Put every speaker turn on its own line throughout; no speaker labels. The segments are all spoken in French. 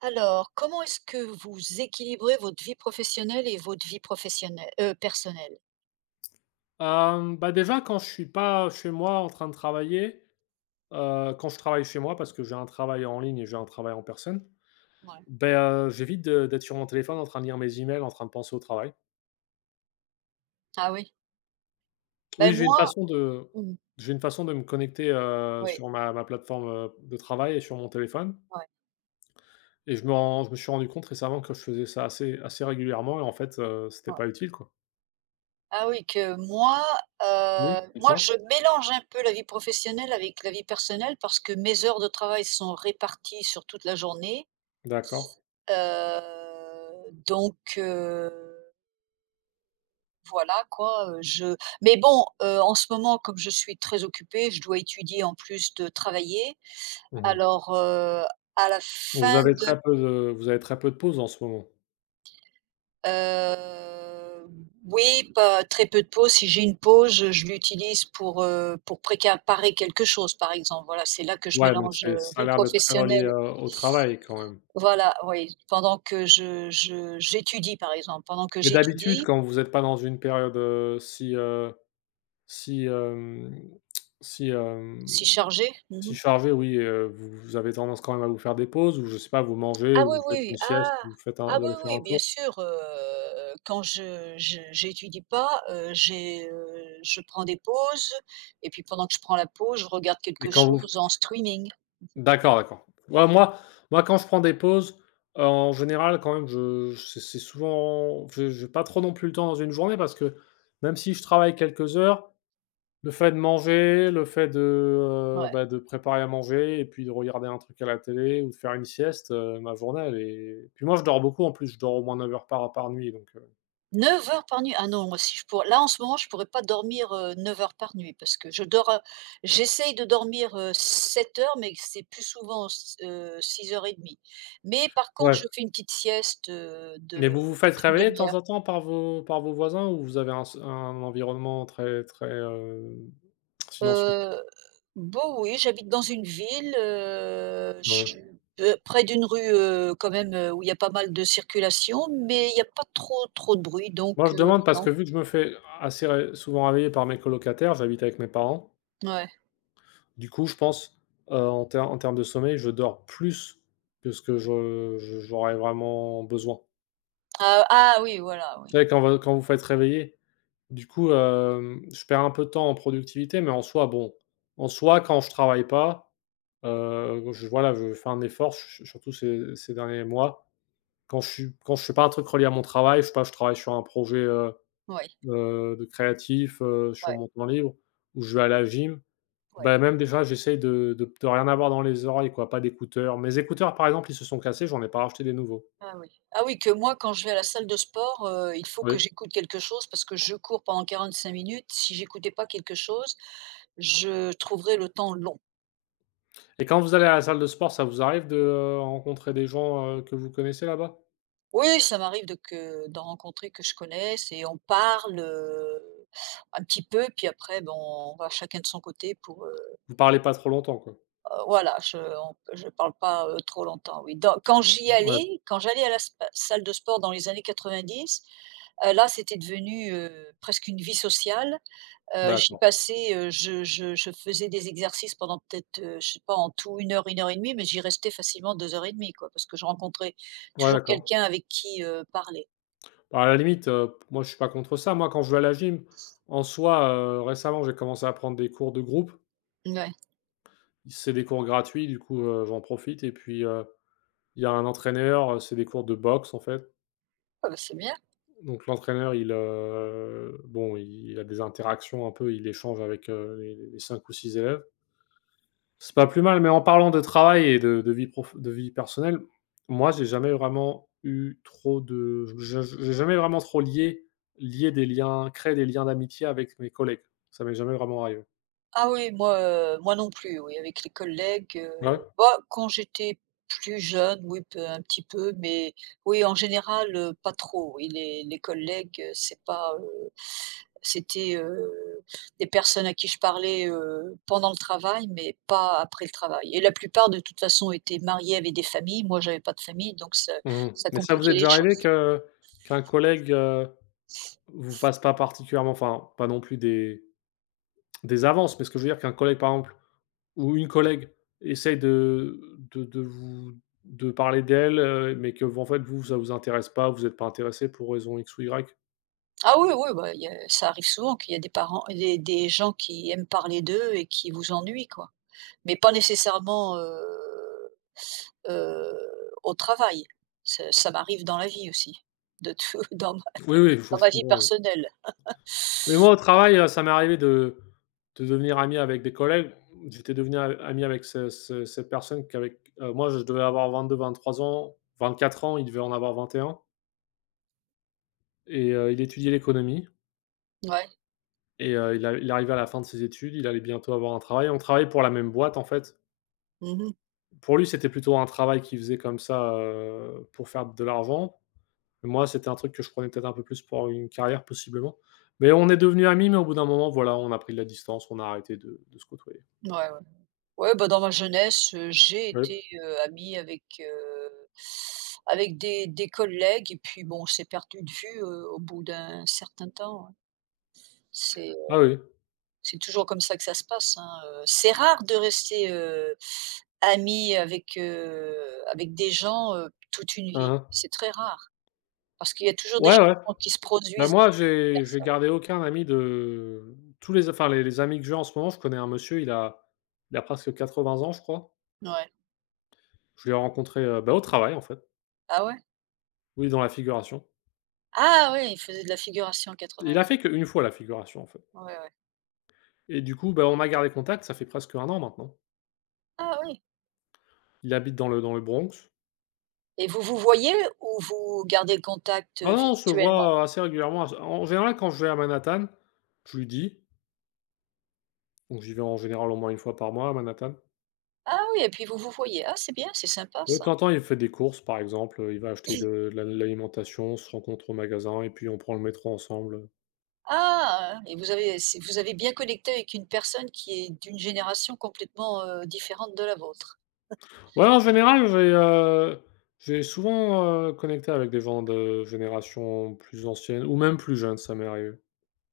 Alors, comment est-ce que vous équilibrez votre vie professionnelle et votre vie professionnelle personnelle?
Bah, déjà quand je suis pas chez moi en train de travailler, quand je travaille chez moi parce que j'ai un travail en ligne et j'ai un travail en personne,
Ouais.
ben j'évite de d'être sur mon téléphone en train de lire mes emails, en train de penser au travail.
Ah oui?
Oui,
Ben
j'ai une
moi.
façon
Mmh,
de me connecter,
oui,
sur ma plateforme, de travail et sur mon téléphone
ouais,
et je me suis rendu compte récemment que je faisais ça assez régulièrement et en fait, c'était
ouais.
pas utile, quoi.
Ah oui, que moi,
Oui,
heu, moi
dites-moi?
je mélange un peu la vie professionnelle avec la vie personnelle parce que mes heures de travail sont réparties sur toute la journée,
D'accord.
donc voilà quoi, je mais bon, en ce moment comme je suis très occupée, je dois étudier en plus de travailler.
Mmh.
Alors, à la fin de.
Vous avez très peu de pauses en ce moment?
heu, oui, pas très peu de pause. Si j'ai une pause, je l'utilise pour préparer quelque chose, par exemple. Voilà, c'est là que je
Ouais, donc
mélange,
c'est ça a
vie
l'air d'être très relié,
professionnelle.
au travail quand même.
Voilà. Oui, pendant que je j'étudie, par exemple, pendant que
Mais d'habitude,
j'étudie.
quand vous êtes pas dans une période, si, hem, si, hem,
Si chargé.
si chargée, oui, vous avez tendance quand même à vous faire des pauses ou je sais pas, vous mangez
Ah
ou
oui,
vous
oui,
faites
oui.
une sieste,
Ah!
ou
Ah
vous
oui,
allez faire
oui,
un
bien
tour?
sûr, quand je j'étudie pas, je prends des pauses et puis pendant que je prends la pause, je regarde
Et
quelque
quand vous
chose en streaming.
D'accord, d'accord. Ouais, moi, quand je prends des pauses, en général, quand même, c'est souvent je j'ai pas trop non plus le temps dans une journée parce que même si je travaille quelques heures, le fait de manger, le fait de, bah,
Ouais.
de préparer à manger et puis de regarder un truc à la télé ou de faire une sieste, ma journée elle est puis moi je dors beaucoup. En plus, je dors au moins 9 heures par nuit donc
9 heures par nuit? Ah non, moi, si je pour là en ce moment je pourrais pas dormir, 9 heures par nuit parce que je dors, j'essaye de dormir, 7 heures, mais c'est plus souvent s six heures et demie. Mais par contre,
Ouais.
je fais une petite sieste,
Mais
de
vous vous faites
d'une
réveiller de
demi
temps
heure.
en temps par vos voisins ou vous avez un environnement très très, silencieux?
Heu, bon oui, j'habite dans une ville,
Ouais.
je près d'une rue, quand même, où il y a pas mal de circulation, mais il y a pas trop de bruit donc,
Moi je demande parce
non.
que vu que je me fais assez ré souvent réveiller par mes colocataires, j'habite avec mes parents.
Ouais.
Du coup, je pense, en termes de sommeil, je dors plus que ce que je j'aurais vraiment besoin.
Ah ah oui, voilà,
Tu
oui.
sais, quand vous faites réveiller, du coup, je perds un peu de temps en productivité, mais en soi, bon, en soi, quand je travaille pas, je voilà, je fais un effort, su surtout ces derniers mois. Quand je fais pas un truc relié à mon travail, je sais pas, je travaille sur un projet,
Oui,
de créatif, sur
oui,
mon temps libre, ou je vais à la gym.
ouais.
Bah, même déjà, j'essaye de rien avoir dans les oreilles, quoi, pas d'écouteurs. Mes écouteurs, par exemple, ils se sont cassés, j'en ai pas racheté des nouveaux.
Ah oui. Ah oui, que moi, quand je vais à la salle de sport, il faut que
Oui.
j'écoute quelque chose parce que je cours pendant 45 minutes. Si j'écoutais pas quelque chose, je trouverais le temps long.
Et quand vous allez à la salle de sport, ça vous arrive de, rencontrer des gens, que vous connaissez là-bas?
Oui, ça m'arrive de que d'en rencontrer que je connaisse et on parle, un petit peu, puis après, bon, on va chacun de son côté pour,
Vous parlez pas trop longtemps, quoi?
voilà, je parle pas, trop longtemps, oui. Dans quand j'y
Ouais,
allais quand j'allais à la spa salle de sport dans les années 90, là, c'était devenu, presque une vie sociale. J'y
d'accord.
passais, je faisais des exercices pendant peut-être, je sais pas, en tout une heure et demie, mais j'y restais facilement 2 heures et demie, quoi, parce que je rencontrais
Ouais,
toujours
d'accord.
quelqu'un avec qui, parler.
Bah, à la limite, moi, je suis pas contre ça. Moi, quand je vais à la gym, en soi, récemment, j'ai commencé à prendre des cours de groupe.
Ouais.
C'est des cours gratuits, du coup, j'en profite et puis, il y a un entraîneur, c'est des cours de boxe, en fait.
Ah bah, c'est bien.
Donc l'entraîneur, il, bon, il a des interactions un peu, il échange avec, les 5 ou six élèves. C'est pas plus mal, mais en parlant de travail et de vie prof de vie personnelle, moi, j'ai jamais vraiment eu trop de je j'ai jamais vraiment trop lié lié des liens créé des liens d'amitié avec mes collègues. Ça m'est jamais vraiment arrivé.
Ah oui, moi non plus, oui, avec les collègues,
Ah ouais?
bah, quand j'étais plus jeune, oui, peu un petit peu, mais oui, en général, pas trop, oui, les collègues, c'est pas, c'était, des personnes à qui je parlais, pendant le travail, mais pas après le travail et la plupart, de toute façon, étaient mariés, avaient des familles. Moi, j'avais pas de famille, donc ça
Mmh.
ça
Mais ça vous
compliquait
est
les
déjà arrivé
choses.
que qu'un collègue, vous fasse pas particulièrement, enfin, pas non plus des avances, mais ce que je veux dire, qu'un collègue, par exemple, ou une collègue, essaye de de vous de parler d'elle, mais que vous en fait, vous, ça vous intéresse pas, vous êtes pas intéressé pour raison X ou Y?
Ah oui, oui, bah, il y a ça arrive souvent qu'il y a des parents des gens qui aiment parler d'eux et qui vous ennuient, quoi. Mais pas nécessairement, au travail. Ça m'arrive dans la vie aussi, de tout dans ma
Oui, oui, faut
dans
je
ma vie
comprends, oui.
personnelle.
Mais moi, au travail, ça m'est arrivé de devenir ami avec des collègues. J'étais devenu a ami avec ce ce cette personne qu'avec, moi, je devais avoir 22, 23 ans, 24 ans, il devait en avoir 21. Il étudiait l'économie
Ouais.
et il arrivait à la fin de ses études, il allait bientôt avoir un travail. On travaillait pour la même boîte, en fait.
Mmh.
Pour lui, c'était plutôt un travail qu'il faisait comme ça, pour faire de l'argent. Moi, c'était un truc que je prenais peut-être un peu plus pour une carrière possiblement. Mais on est devenus amis, mais au bout d'un moment, voilà, on a pris de la distance, on a arrêté de se côtoyer.
Ouais, ouais. Ouais, bah, dans ma jeunesse, j'ai
Oui.
été, amie avec des collègues et puis bon, on s'est perdu de vue, au bout d'un certain temps, hein. C'est,
Ah oui.
c'est toujours comme ça que ça se passe, hein. C'est rare de rester, ami avec des gens, toute une
Hein,
vie.
hein.
C'est très rare. Parce qu'il y a toujours des
Ouais, ouais.
changements qui se
Bah,
produisent dans
moi,
la vie d'une
j'ai
personne.
gardé aucun ami de tous les, enfin, les amis que j'ai en ce moment, je connais un monsieur, il a presque 80 ans, je crois.
Ouais.
Je l'ai rencontré, bah, au travail en fait.
Ah ouais?
Oui, dans la figuration.
Ah ouais, il faisait de la figuration en
Il a
91.
fait qu'une fois la figuration en fait
Ouais, ouais.
et du coup, bah, on a gardé contact, ça fait presque un an maintenant.
Ah oui.
Il habite dans le Bronx.
Et vous vous voyez ou vous gardez le contact,
Ah non, on se
virtuellement?
voit assez régulièrement. En général, quand je vais à Manhattan, je lui dis, donc j'y vais en général au moins une fois par mois à Manhattan.
Ah oui, et puis vous vous voyez. Ah, c'est bien, c'est sympa
Ouais, de
ça.
temps en temps, il fait des courses, par exemple, il va acheter de l'alimentation, on se rencontre au magasin et puis on prend le métro ensemble.
Ah, vous avez bien connecté avec une personne qui est d'une génération complètement, différente de la vôtre.
Ouais, en général, j'ai souvent, connecté avec des gens de génération plus ancienne ou même plus jeune, ça m'est arrivé.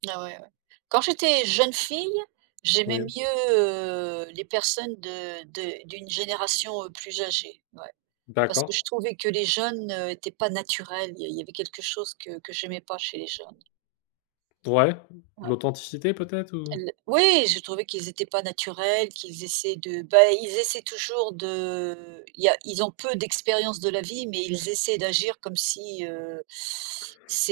Ah ouais, ouais. Quand j'étais jeune fille, j'aimais
Oui,
mieux, les personnes de d'une génération, plus âgée, ouais. Parce que
d'accord.
je trouvais que les jeunes n'étaient pas naturels. Il y avait quelque chose que j'aimais pas chez les jeunes.
Ouais,
Ouais.
l'authenticité peut-être, ou?
L Oui, je trouvais qu'ils n'étaient pas naturels, qu'ils essaient de bah, ils essaient toujours de il y a ils ont peu d'expérience de la vie, mais ils essaient d'agir comme si,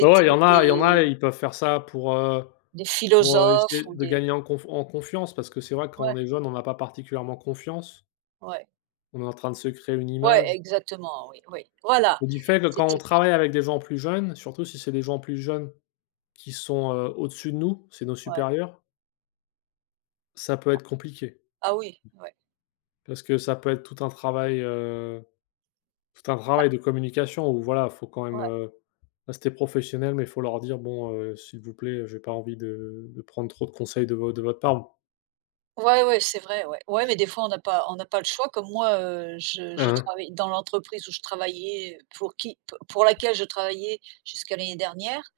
Ouais, ouais, il y en a,
des
ils peuvent faire ça pour,
des philosophes
Essayer
ou
de
des.
gagner en confiance, parce que c'est vrai que quand
Ouais,
on est jeune, on n'a pas particulièrement confiance.
ouais,
On est en train de se créer une
ouais,
image
exactement, oui, oui. Voilà,
et du fait que quand on
c'était
travaille avec des gens plus jeunes, surtout si c'est des gens plus jeunes qui sont, au-dessus de nous, c'est nos
ouais.
supérieurs, ça peut être compliqué.
Ah oui, ouais,
Parce que ça peut être tout un travail, de communication où voilà, faut quand même,
ouais.
rester professionnel, mais il faut leur dire: «Bon, s'il vous plaît, j'ai pas envie de prendre trop de conseils de vo de votre part». Hein,
Ouais, ouais, c'est vrai, ouais. Ouais, mais des fois, on n'a pas le choix. Comme moi, je
hein.
travaille dans l'entreprise où je travaillais, pour qui p pour laquelle je travaillais jusqu'à l'année dernière,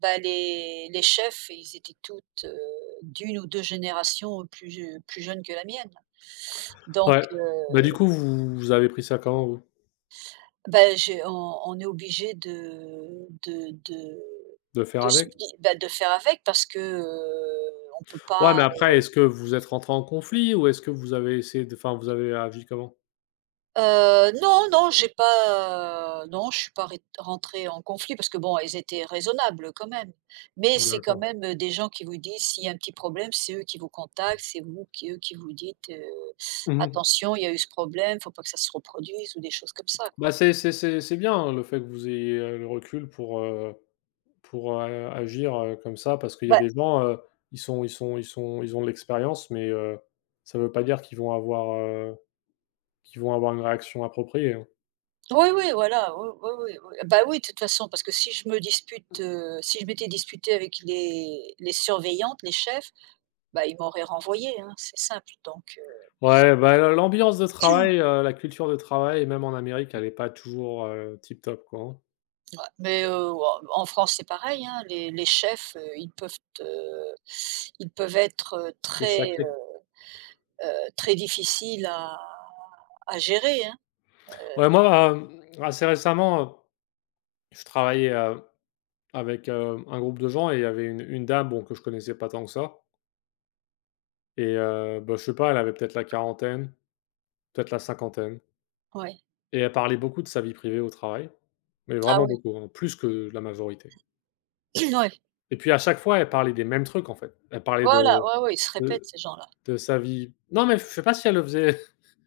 bah, les chefs, ils étaient toutes, d'1 ou 2 générations plus jeunes que la mienne. Donc,
Ouais. Bah, du coup, vous avez pris ça comment vous?
bah, j'ai on est obligé de de de
De faire
de se
avec?
bah, de faire avec parce que, on peut
Ouais,
pas.
mais après, est-ce que vous êtes rentrés en conflit ou est-ce que vous avez essayé de, enfin, vous avez agi comment?
Non, non, j'ai pas, non, je suis pas rét rentrée en conflit parce que bon, elles étaient raisonnables quand même. Mais c'est quand
D'accord.
même, des gens qui vous disent s'il y a un petit problème, c'est eux qui vous contactent, c'est vous qui eux qui vous dites:
Mmh.
«Attention, il y a eu ce problème, faut pas que ça se reproduise» ou des choses comme ça, quoi.
Bah, c'est bien, hein, le fait que vous ayez, le recul pour, agir, comme ça, parce qu'il y a
Bah,
des gens, heu, ils ont de l'expérience, mais ça ne veut pas dire qu'ils vont avoir une réaction appropriée, hein.
oui, oui, voilà, oui, oui, oui, oui. Bah, oui, de toute façon, parce que si je m'étais disputée avec les surveillantes, les chefs, bah, ils m'auraient renvoyée, hein, c'est simple donc.
Ouais, bah, le l'ambiance de travail, la culture de travail, même en Amérique, elle est pas toujours tip top, quoi, hein.
Mais, ouah, en France, c'est pareil, hein, les chefs, ils peuvent être,
Te
très,
sacrer.
heu heu, très difficiles à gérer, hein,
Ouais, moi, assez récemment, je travaillais, avec, un groupe de gens et il y avait une dame, bon, que je connaissais pas tant que ça et bah, je sais pas, elle avait peut-être la quarantaine, peut-être la cinquantaine,
ouais.
et elle parlait beaucoup de sa vie privée au travail, mais
Ah
vraiment
ouais,
beaucoup, hein, plus que la majorité,
ouais.
et puis à chaque fois, elle parlait des mêmes trucs, en fait. Elle parlait
Voilà, ouais, ouais, ils se répètent
de
ces gens-là.
de sa vie, non, mais je sais pas si elle le faisait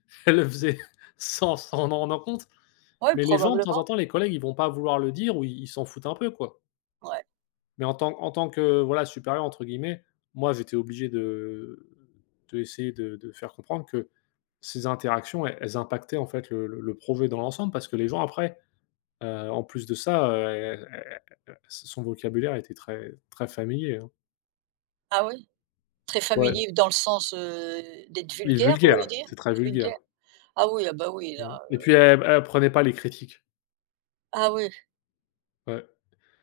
elle le faisait sans s'en en rendant compte,
Oui,
mais les gens, de temps en
probablement,
temps, les collègues, ils vont pas vouloir le dire ou ils s'en foutent un peu, quoi.
ouais.
Mais en tant que, voilà, «supérieur» entre guillemets, moi, j'étais obligé de essayer de faire comprendre que ces interactions, elles impactaient, en fait, le projet dans l'ensemble parce que les gens, après, en plus de ça, e e e son vocabulaire était très très familier, hein.
Ah oui? Très
Ouais,
familier dans le sens, d'être
il est
vulgaire, vous voulez
vulgaire,
dire?
c'est très vulgaire.
Vulgaire? Ah oui, ah bah oui, là,
Mmh. Et puis elle prenait pas les critiques.
ah oui.
Ouais.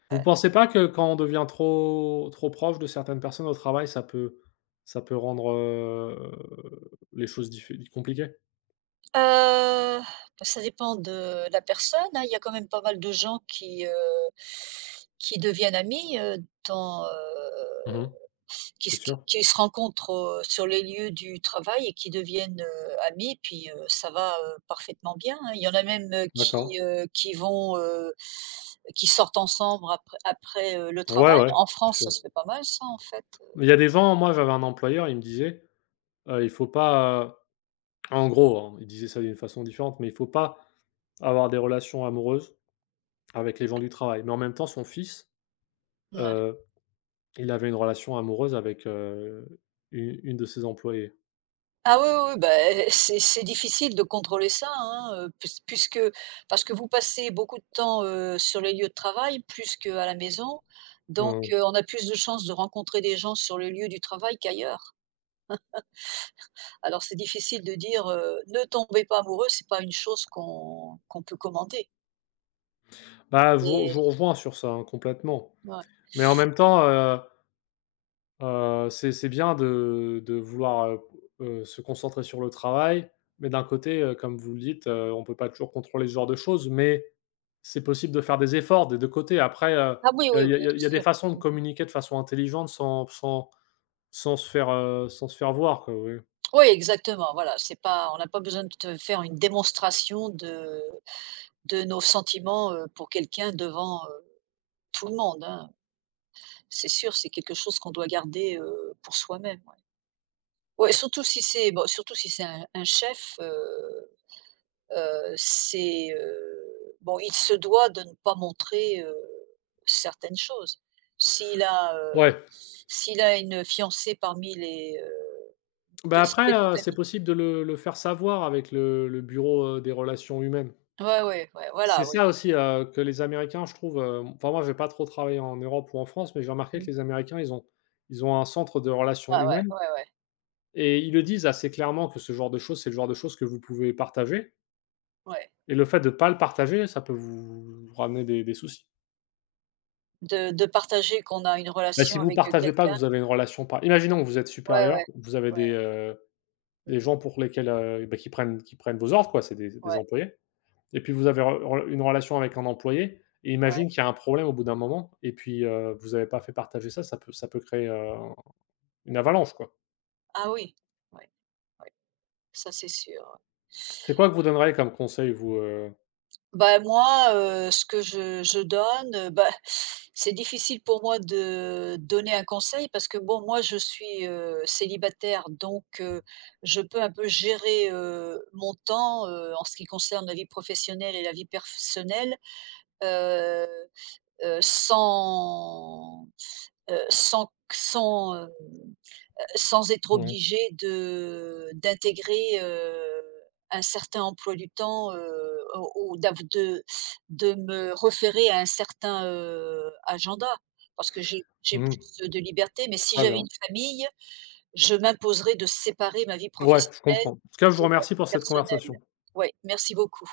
Vous pensez pas que quand on devient trop trop proche de certaines personnes au travail, ça peut rendre, les choses diffé compliquées?
Heu, ça dépend de la personne, hein. Il y a quand même pas mal de gens qui deviennent amis, dans, heu,
Mmh.
qui
C'est
se qui
sûr.
qui se rencontrent, sur les lieux du travail et qui deviennent, amis, puis, ça va, parfaitement bien, hein. Il y en a même,
D'accord.
qui sortent ensemble le
Ouais,
travail.
ouais,
En
c'est
France, ça
sûr.
se fait pas mal ça, en fait,
Il y a des gens, moi j'avais un employeur, il me disait, «Il faut pas, en gros, hein, il disait ça d'une façon différente, mais il faut pas avoir des relations amoureuses avec les gens du travail. Mais en même temps, son fils,
ouais.
heu, il avait une relation amoureuse avec, u une de ses employées.
Ah oui, oui, oui, bah, eh, c'est difficile de contrôler ça, hein, pus puisque parce que vous passez beaucoup de temps, sur les lieux de travail plus qu'à la maison, donc,
Mmh.
on a plus de chances de rencontrer des gens sur le lieu du travail qu'ailleurs. Alors c'est difficile de dire: «Ne tombez pas amoureux», c'est pas une chose qu'on peut commander,
Bah, je
mais
vous rejoins sur ça, hein, complètement.
ouais.
Mais en même temps, c'est bien de vouloir, se concentrer sur le travail, mais d'un côté, comme vous le dites, on ne peut pas toujours contrôler ce genre de choses, mais c'est possible de faire des efforts des 2 côtés. Après,
Ah oui, oui,
il y
oui,
a
bien
des
sûr.
façons de
Mmh.
communiquer de façon intelligente sans se faire, sans se faire voir, quoi, oui.
Oui, exactement, voilà, c'est pas, on n'a pas besoin de te faire une démonstration de nos sentiments, pour quelqu'un devant, tout le monde, hein. C'est sûr, c'est quelque chose qu'on doit garder, pour soi-même, ouais. Ouais, surtout si c'est bon, surtout si c'est un chef, bon, il se doit de ne pas montrer, certaines choses. S'il a, heu,
Ouais,
s'il a une fiancée parmi les,
bah,
p sa
après,
petite
c'est
amie.
possible de le faire savoir avec le bureau, des relations humaines.
Ouais, ouais, ouais,
C'est
voilà, oui.
ça aussi, que les Américains, je trouve, enfin, moi, j'ai pas trop travaillé en Europe ou en France, mais j'ai remarqué que
Mmh.
les Américains, ils ont un centre de
Ouais,
relations
ouais,
humaines
ouais, ouais,
et ils le disent assez clairement que ce genre de choses, c'est le genre de choses que vous pouvez partager,
ouais.
et le fait de pas le partager, ça peut vous ramener des soucis.
De partager qu'on a une
Bah, si
relation
vous
avec,
partagez pas, que
quelqu'un.
vous avez une relation, par, imaginons que vous êtes
Ouais,
supérieur,
ouais,
vous avez
ouais, ouais.
des
Mmh.
gens pour lesquels, bah, qui prennent vos ordres, quoi, c'est des
Ouais,
employés. Et puis vous avez re une relation avec un employé et
ouais.
imagine qu'il y a un problème au bout d'un moment et puis, vous n'avez pas fait partager ça, ça peut créer, une avalanche, quoi.
Ah oui, ouais, ouais. Ça, c'est sûr, ouais.
C'est quoi que vous donneriez comme conseil, vous?
Bah, moi, ce que je donne, bah, c'est difficile pour moi de donner un conseil parce que bon, moi, je suis, célibataire donc, je peux un peu gérer, mon temps, en ce qui concerne la vie professionnelle et la vie personnelle, heu heu, sans, heu, sans sans, hem Sans être
Mmh mh.
obligé de d'intégrer, un certain emploi du temps, ou d'av de me référer à un certain, agenda. Parce que j'ai
Mmh.
plus de liberté, mais si
Très
j'avais
bien.
une famille, je m'imposerais de séparer ma vie
Ouais, je
professionnelle
comprends. En tout cas, je vous
de ma
remercie
vie
pour cette
personnelle.
conversation.
Ouais, merci beaucoup.